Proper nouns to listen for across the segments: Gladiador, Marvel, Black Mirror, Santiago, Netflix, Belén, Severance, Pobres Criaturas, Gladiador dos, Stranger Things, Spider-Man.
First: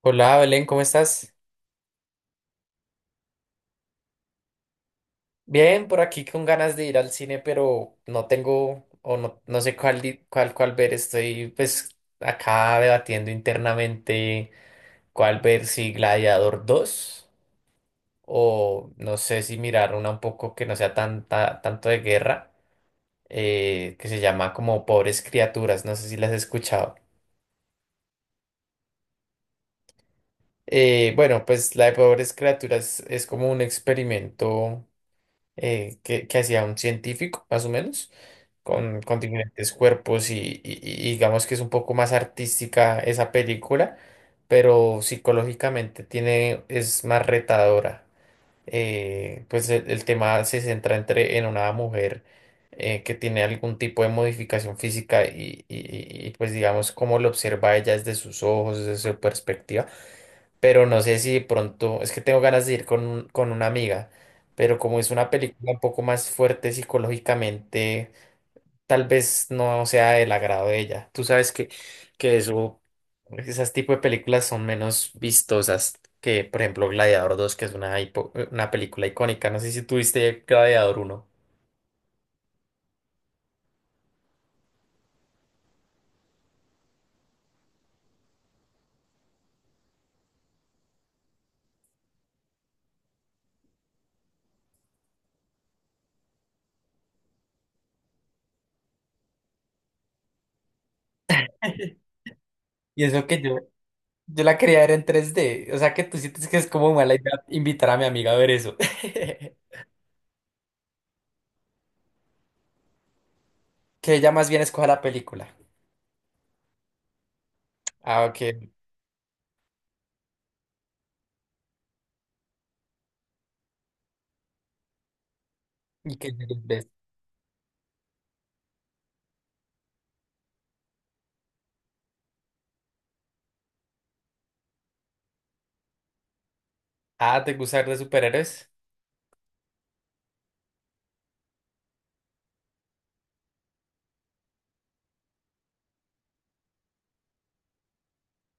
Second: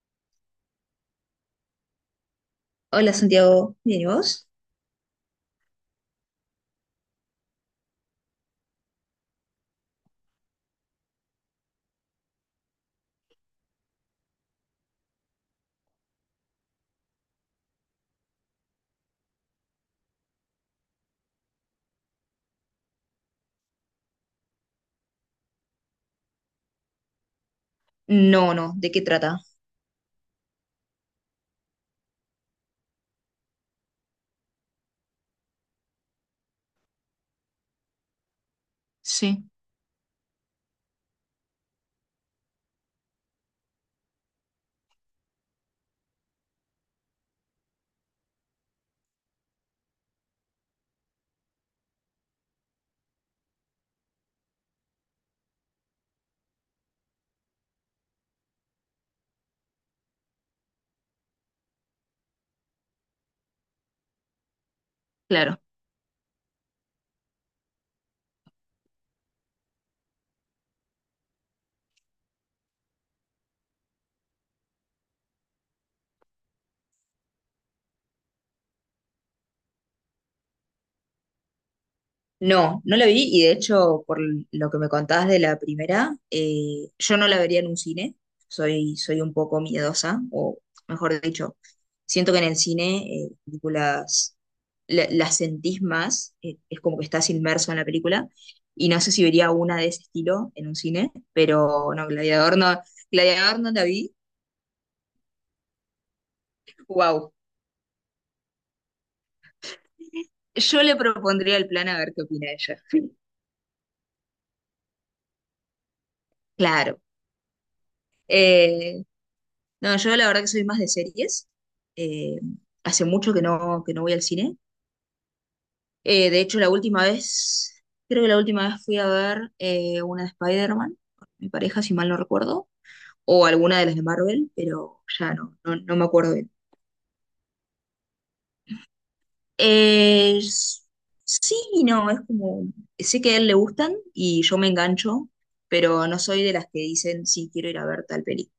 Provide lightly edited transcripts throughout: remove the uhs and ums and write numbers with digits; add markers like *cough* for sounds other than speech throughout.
Hola Belén, ¿cómo estás? Hola Santiago, ¿bien y vos? Bien, por aquí con ganas de ir al cine, pero no tengo o no, no sé cuál, cuál, cuál ver. Estoy pues acá debatiendo internamente cuál ver, si Gladiador dos o no sé si mirar una un poco que no sea tanta, tanto de guerra, que se llama como Pobres Criaturas, no sé si las has escuchado. No, no, ¿de qué trata? Bueno, pues la de Pobres Criaturas es como un experimento que hacía un científico, más o menos, con Sí, diferentes cuerpos y digamos que es un poco más artística esa película, pero psicológicamente tiene, es más retadora. Pues el tema se centra en una mujer que tiene algún tipo de modificación física y, pues digamos cómo lo observa ella desde sus ojos, desde su perspectiva, pero no sé si de pronto, es que tengo ganas de ir con una amiga, pero como es una claro. película un poco más fuerte psicológicamente, tal vez no sea del agrado de ella. Tú sabes que eso, esas tipo de películas son menos vistosas que, por ejemplo, Gladiador dos, que es una, una película icónica. No sé si tuviste Gladiador uno. No, no la vi y de hecho por lo que me contabas de la primera, yo no la vería en un cine, soy un poco miedosa, o mejor dicho, siento que en el cine películas las sentís más, es como que estás inmerso en la película y no sé si vería una de ese estilo en un cine, pero no, Gladiador no, Y eso que yo, Gladiador no la vi. yo la quería ver en 3D. O sea, ¿que tú sientes que es como mala idea Wow. invitar a mi amiga a ver eso? *laughs* Yo le propondría el plan a ver qué opina ella. *laughs* Que ella más bien escoja la película. Claro. Ah, ok. Eh, no, yo la verdad que soy más de series. Eh, Hace mucho que no voy al cine. ¿Y qué De hecho, ves? Creo que la última vez fui a ver una de Spider-Man, con mi pareja, si mal no recuerdo, o alguna de las de Marvel, pero ya no me acuerdo bien. Ah, ¿te gusta ver de superhéroes? Eh, s- sí y no, es como, sé que a él le gustan y yo me engancho, pero no soy de las que dicen, sí, quiero ir a ver tal película.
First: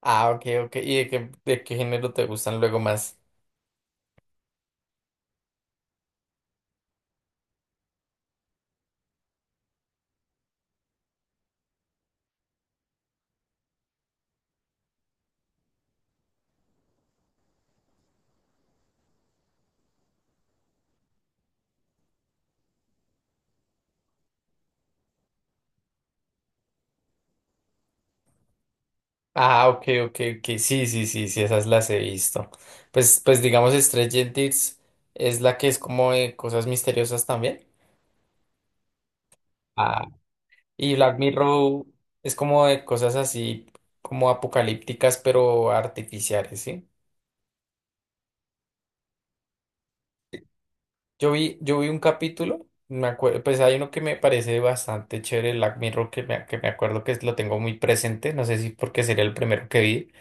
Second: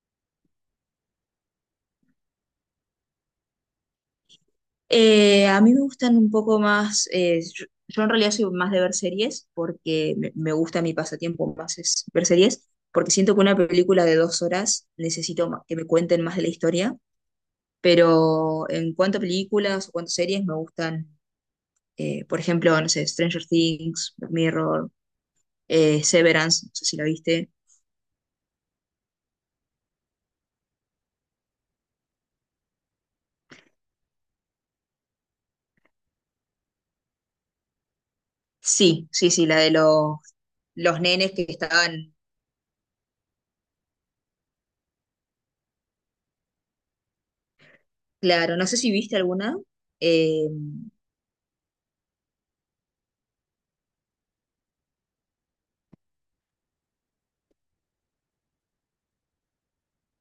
Ah, ok, ok. ¿Y de qué género te gustan luego más? A mí me gustan un poco más, yo en realidad soy más de ver series porque me gusta mi pasatiempo más es ver series, porque siento que una película de 2 horas necesito que me cuenten más de la historia, pero en cuanto a películas o cuanto a series me gustan, por ejemplo, no sé, Stranger Things, Black Mirror, Severance, no sé si la viste. Ah, ok, ok, ok. Sí, sí, sí, sí, esas las he visto. Pues, pues digamos, Stranger Things es la que es como de cosas misteriosas también. Sí, sí, sí, la de Ah. Y los Black nenes que Mirror estaban, es como de cosas así, como apocalípticas, pero artificiales, ¿sí? claro, no sé si viste alguna. Eh, Yo vi un capítulo, me acuerdo, pues hay uno que me parece bastante chévere, Black Mirror, que me acuerdo que lo tengo muy presente, no sé si porque sería el primero que vi,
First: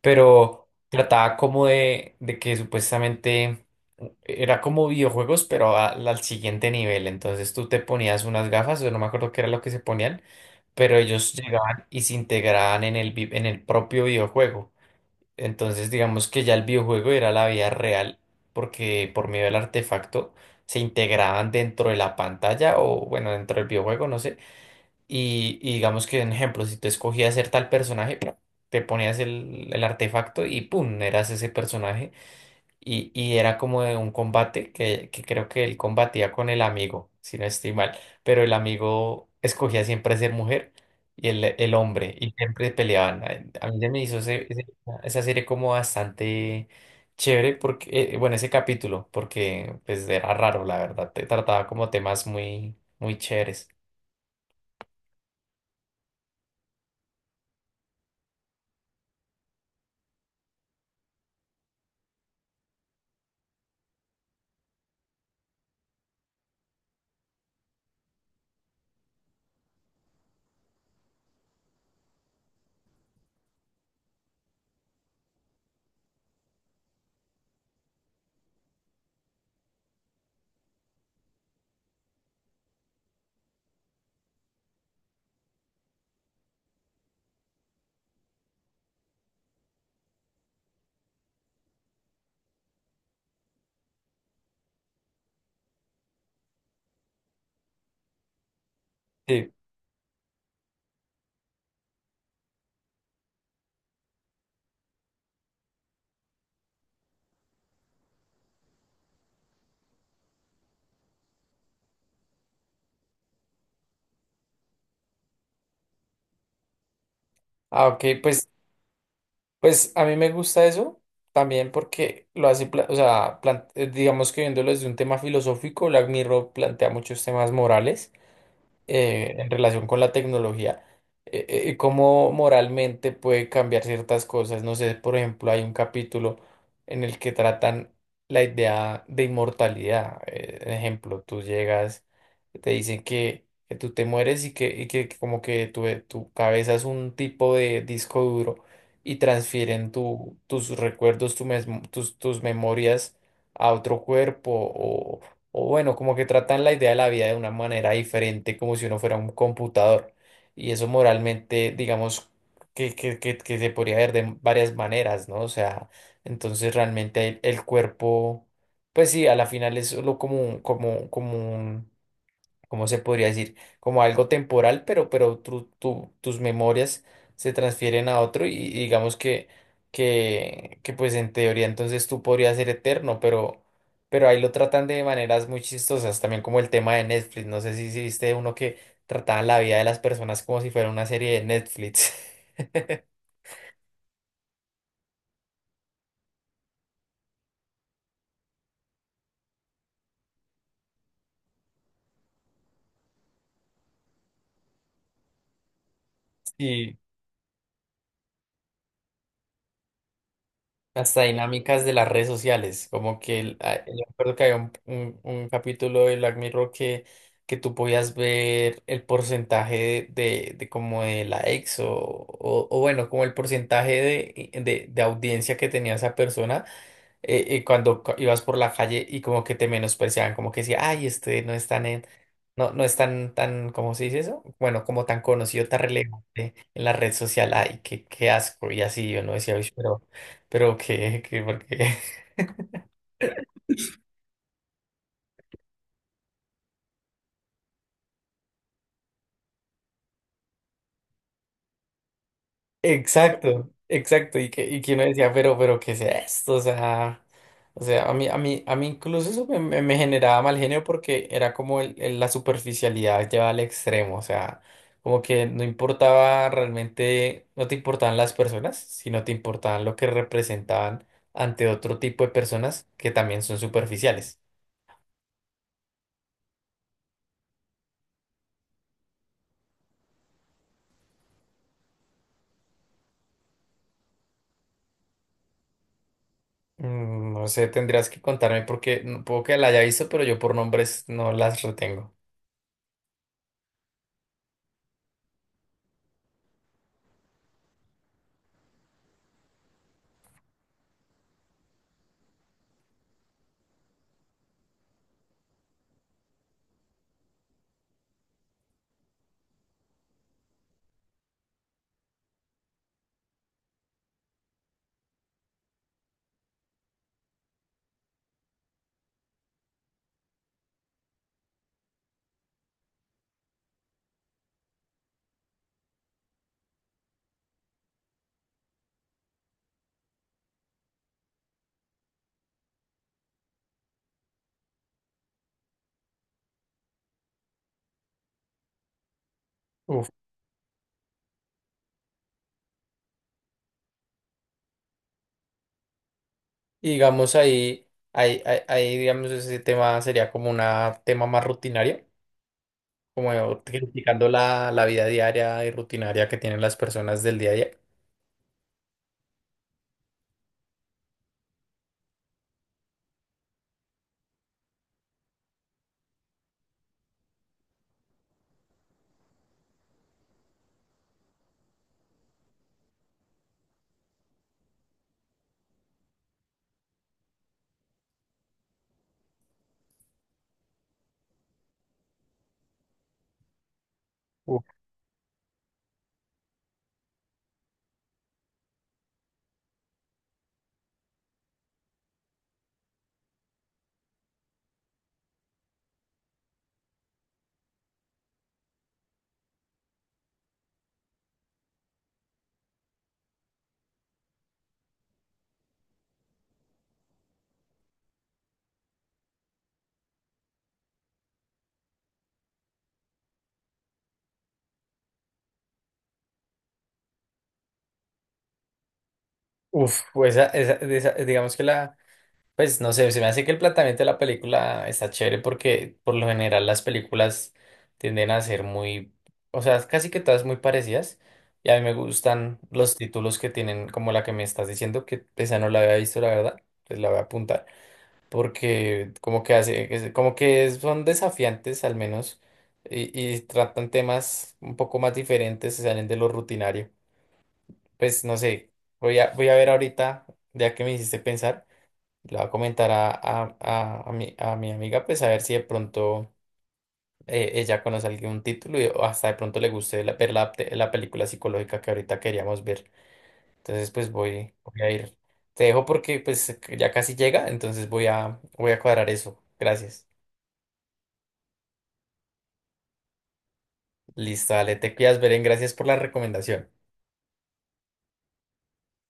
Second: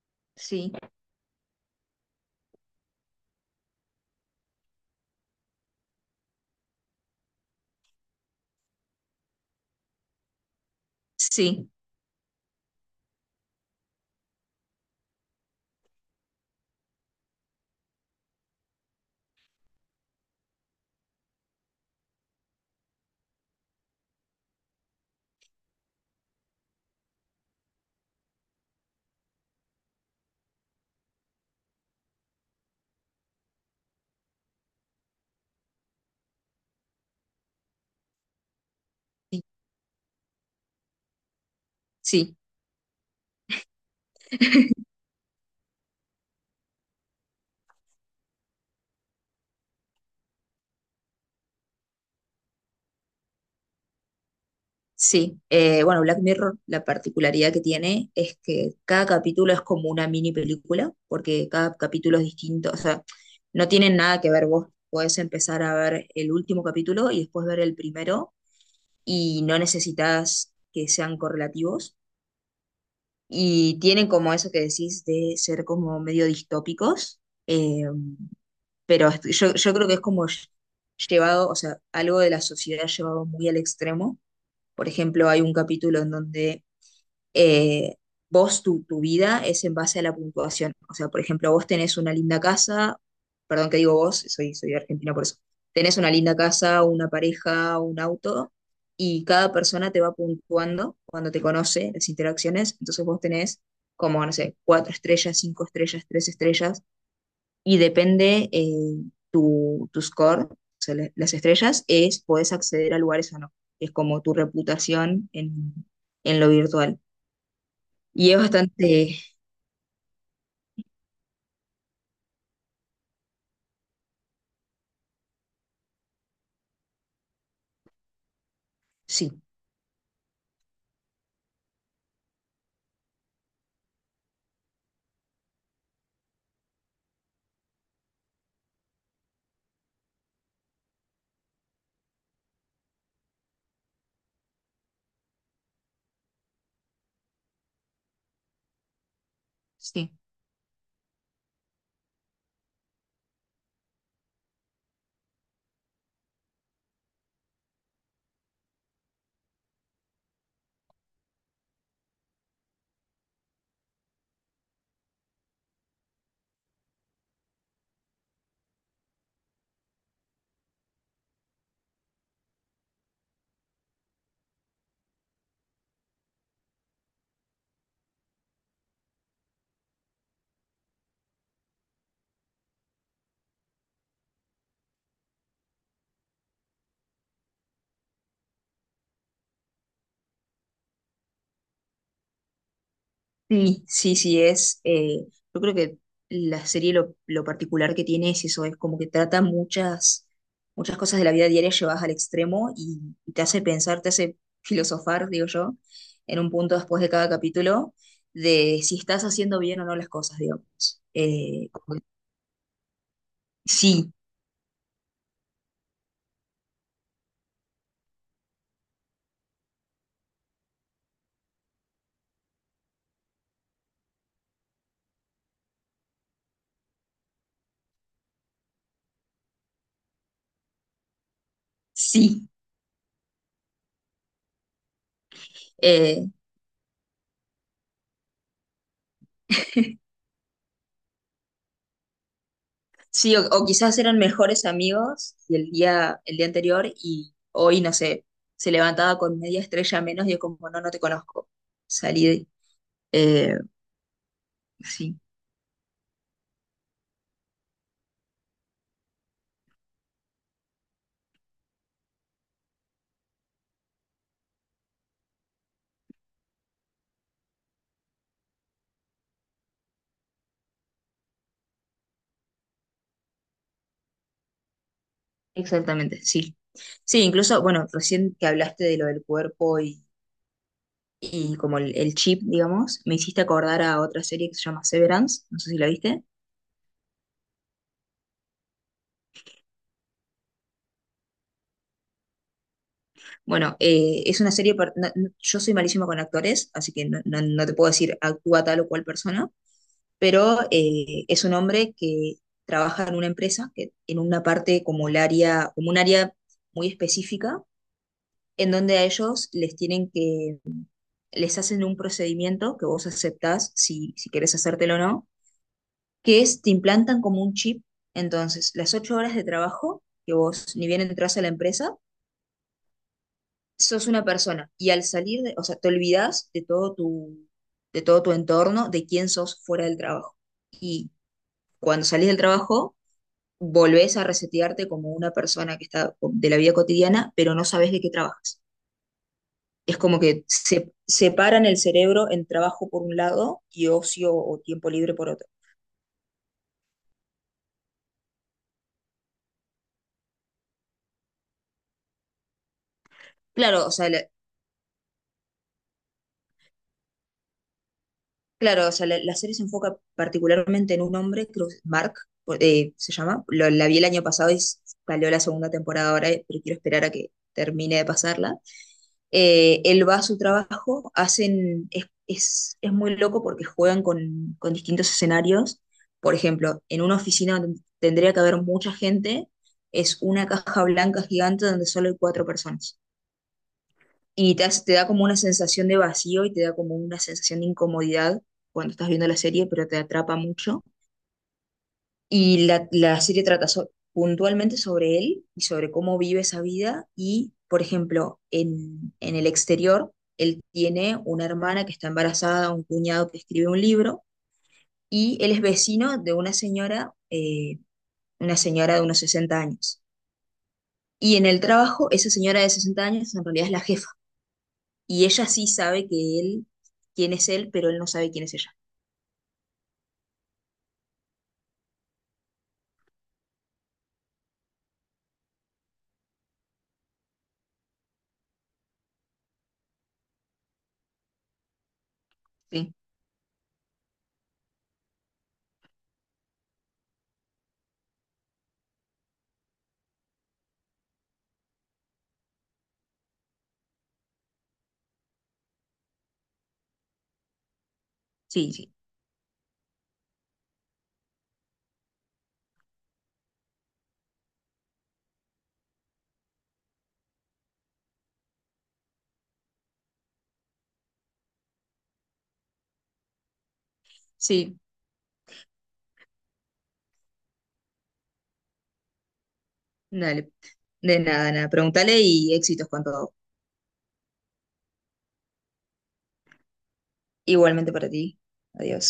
pero sí, trataba como de que supuestamente era como videojuegos, pero al siguiente nivel, entonces tú te ponías unas gafas, yo no me acuerdo qué era lo que se ponían, pero ellos sí, llegaban y se integraban en el, en el propio videojuego. Entonces, digamos que ya el videojuego era la vida real, porque por medio del artefacto se integraban dentro de la pantalla o, bueno, dentro del videojuego, no sé. Y digamos que, en ejemplo, si tú escogías ser tal personaje, te ponías el artefacto y ¡pum!, eras ese personaje. Y era como de un combate que creo que él combatía con el amigo, si no estoy mal. Pero el amigo sí. escogía siempre ser mujer y el hombre, y Sí. siempre peleaban. A mí se me hizo *laughs* esa serie como bastante chévere, porque, bueno, ese capítulo, porque pues era raro, la verdad. Te trataba como temas muy, muy chéveres. Sí, bueno, Black Mirror, la particularidad que tiene es que cada capítulo es como una mini película, porque cada capítulo es distinto, o sea, no tienen nada que ver. Vos podés empezar a ver el último capítulo y después ver el primero, y no necesitas que sean correlativos. Y tienen como eso que decís de ser como medio distópicos, eh, yo creo que es como llevado, o sea, algo de la sociedad llevado muy al extremo. Por ejemplo, hay un capítulo en donde eh, tu vida es en base a la puntuación. O sea, por ejemplo, vos tenés una linda casa, perdón que digo vos, soy de Argentina por eso, tenés una linda casa, una pareja, un auto, y cada Sí. persona te va puntuando cuando te conoce, las interacciones, entonces vos tenés como, no sé, 4 estrellas, 5 estrellas, 3 estrellas, y depende tu score, o sea, las estrellas, es, podés acceder a lugares o no, es como tu reputación en lo virtual. Ah, ok, Y es pues. bastante, Pues a mí me gusta eso también porque lo hace, o sea, digamos que viéndolo desde un tema filosófico, Black Mirror plantea muchos temas morales sí. En relación con la tecnología, y cómo moralmente puede cambiar ciertas cosas. No sé, por ejemplo, hay un capítulo en el que tratan la idea de inmortalidad. Ejemplo, tú llegas, te dicen que tú te mueres y que como que tu cabeza es un tipo de disco duro y transfieren Sí. tu, tus recuerdos, tus, tus memorias a otro cuerpo o bueno, como que tratan la idea de la vida de una manera diferente, como si uno fuera un computador. Y eso moralmente, digamos, que se podría ver de varias maneras, ¿no? O sea, entonces realmente el cuerpo, pues sí, a la final es solo como, como, como un ¿cómo se podría decir? Como algo temporal, pero tus memorias se transfieren a otro y digamos que pues en teoría entonces tú podrías ser eterno, pero ahí lo tratan de maneras muy chistosas, también como el tema de Netflix, no sé si, si viste uno que trataban la vida de las personas como si fuera una serie de Netflix. *laughs* Sí, sí, sí, yo creo que lo particular que tiene es eso, es como que trata muchas, muchas cosas de la vida diaria llevadas al extremo y te hace pensar, te hace *laughs* filosofar, digo yo, en un punto Sí. después de cada capítulo, de si estás haciendo bien o no las cosas, digamos. Hasta dinámicas de Uy, las redes sociales, como que yo sí, recuerdo que había un, un capítulo de Black Mirror que tú podías ver el porcentaje de como de likes o bueno, como el porcentaje de audiencia que tenía esa persona cuando ibas por la calle y como que te menospreciaban, como que decía, ay, este no es tan, sí. no, no es tan, tan, ¿cómo se dice eso? Bueno, como tan conocido, tan Eh. relevante en la red social, ay, qué, qué asco, y así yo no decía, "Uy, *laughs* pero qué, qué, ¿por qué?". Sí, o quizás eran mejores amigos y el día anterior y hoy, no sé, se levantaba con media estrella menos y es como, no, no te conozco. Salí de... eh, Exacto, exacto, y que uno sí, decía, pero, ¿qué es esto? O sea, a mí, a mí, a mí incluso eso me, me generaba mal genio porque era como la superficialidad llevada al extremo, o sea, como que no importaba realmente, no te importaban las personas, sino te importaban lo que representaban ante otro tipo de personas que también son superficiales. exactamente, sí. Sí, incluso, bueno, recién que hablaste de lo del cuerpo y como el chip, digamos, me hiciste acordar a otra serie que se llama Severance, no sé si la viste. Mm, no sé, tendrías que contarme porque no puedo que la haya visto, pero yo por nombres no las retengo. Bueno, es una serie, yo soy malísimo con actores, así que no te puedo decir actúa tal o cual persona, pero es un hombre que trabaja en una empresa, en una parte como el área, como un área muy específica, en donde a ellos les hacen un procedimiento que vos aceptás si querés hacértelo o no, que es te implantan como un chip. Entonces, las 8 horas de trabajo que vos ni bien entras a la empresa, sos una persona y al salir, o sea, te olvidás de todo tu entorno, de quién sos fuera del trabajo. Y cuando salís del trabajo, volvés a resetearte como una persona que está de la vida cotidiana, pero no sabes de qué trabajas. Es como que se separan el cerebro en trabajo por un lado y ocio o tiempo libre por otro. Y digamos ahí, ahí, ahí, ahí, digamos, ese tema sería como un tema más rutinario, como Claro, o sea, la- criticando la, la vida diaria y rutinaria que tienen las personas del día a día. Claro, o sea, la serie se enfoca particularmente en un hombre, creo que es Mark se llama. La vi el año pasado y salió la segunda temporada ahora, pero quiero esperar a que termine de pasarla. Él va a su trabajo, es muy loco porque juegan con distintos escenarios. Por ejemplo, en una oficina donde tendría que haber mucha gente, es una caja blanca gigante donde solo hay cuatro personas. Y Uf, te da como una sensación de vacío y te da como una sensación de incomodidad cuando estás viendo la serie, pero te atrapa mucho. Y la serie trata puntualmente sobre él y sobre cómo vive esa vida. Y, por ejemplo, en el exterior, él tiene una hermana que está embarazada, un cuñado que escribe un libro, y él es vecino de una señora de unos 60 años. Y en el trabajo, esa señora de 60 años en realidad es la jefa. Y ella sí sabe que quién es él, pero él no sabe quién es ella. uf, pues digamos que la, pues no sé, se me hace que el planteamiento de la película está chévere porque por lo general las películas tienden a ser muy, o sea, casi que todas muy parecidas. Y a mí me gustan Sí, los títulos que tienen, como la que me estás diciendo, que esa no la había visto, la verdad, pues la voy a apuntar. Porque como que hace, como que son desafiantes al menos y tratan temas un poco más diferentes, se salen de lo rutinario. Pues no sé, sí, sí. voy a, voy a ver ahorita, ya que me hiciste pensar, le voy a comentar a mi amiga, pues a ver si de pronto ella conoce algún título y, o hasta de pronto le guste ver la, la película psicológica que ahorita queríamos ver. Entonces pues voy, Sí, voy a ir. Te dejo porque pues ya casi llega, entonces voy a, voy a cuadrar eso. Gracias. dale. De nada, nada. Pregúntale y éxitos con todo. Listo, dale, te cuidas, Beren, gracias por la recomendación. Igualmente para ti. Adiós.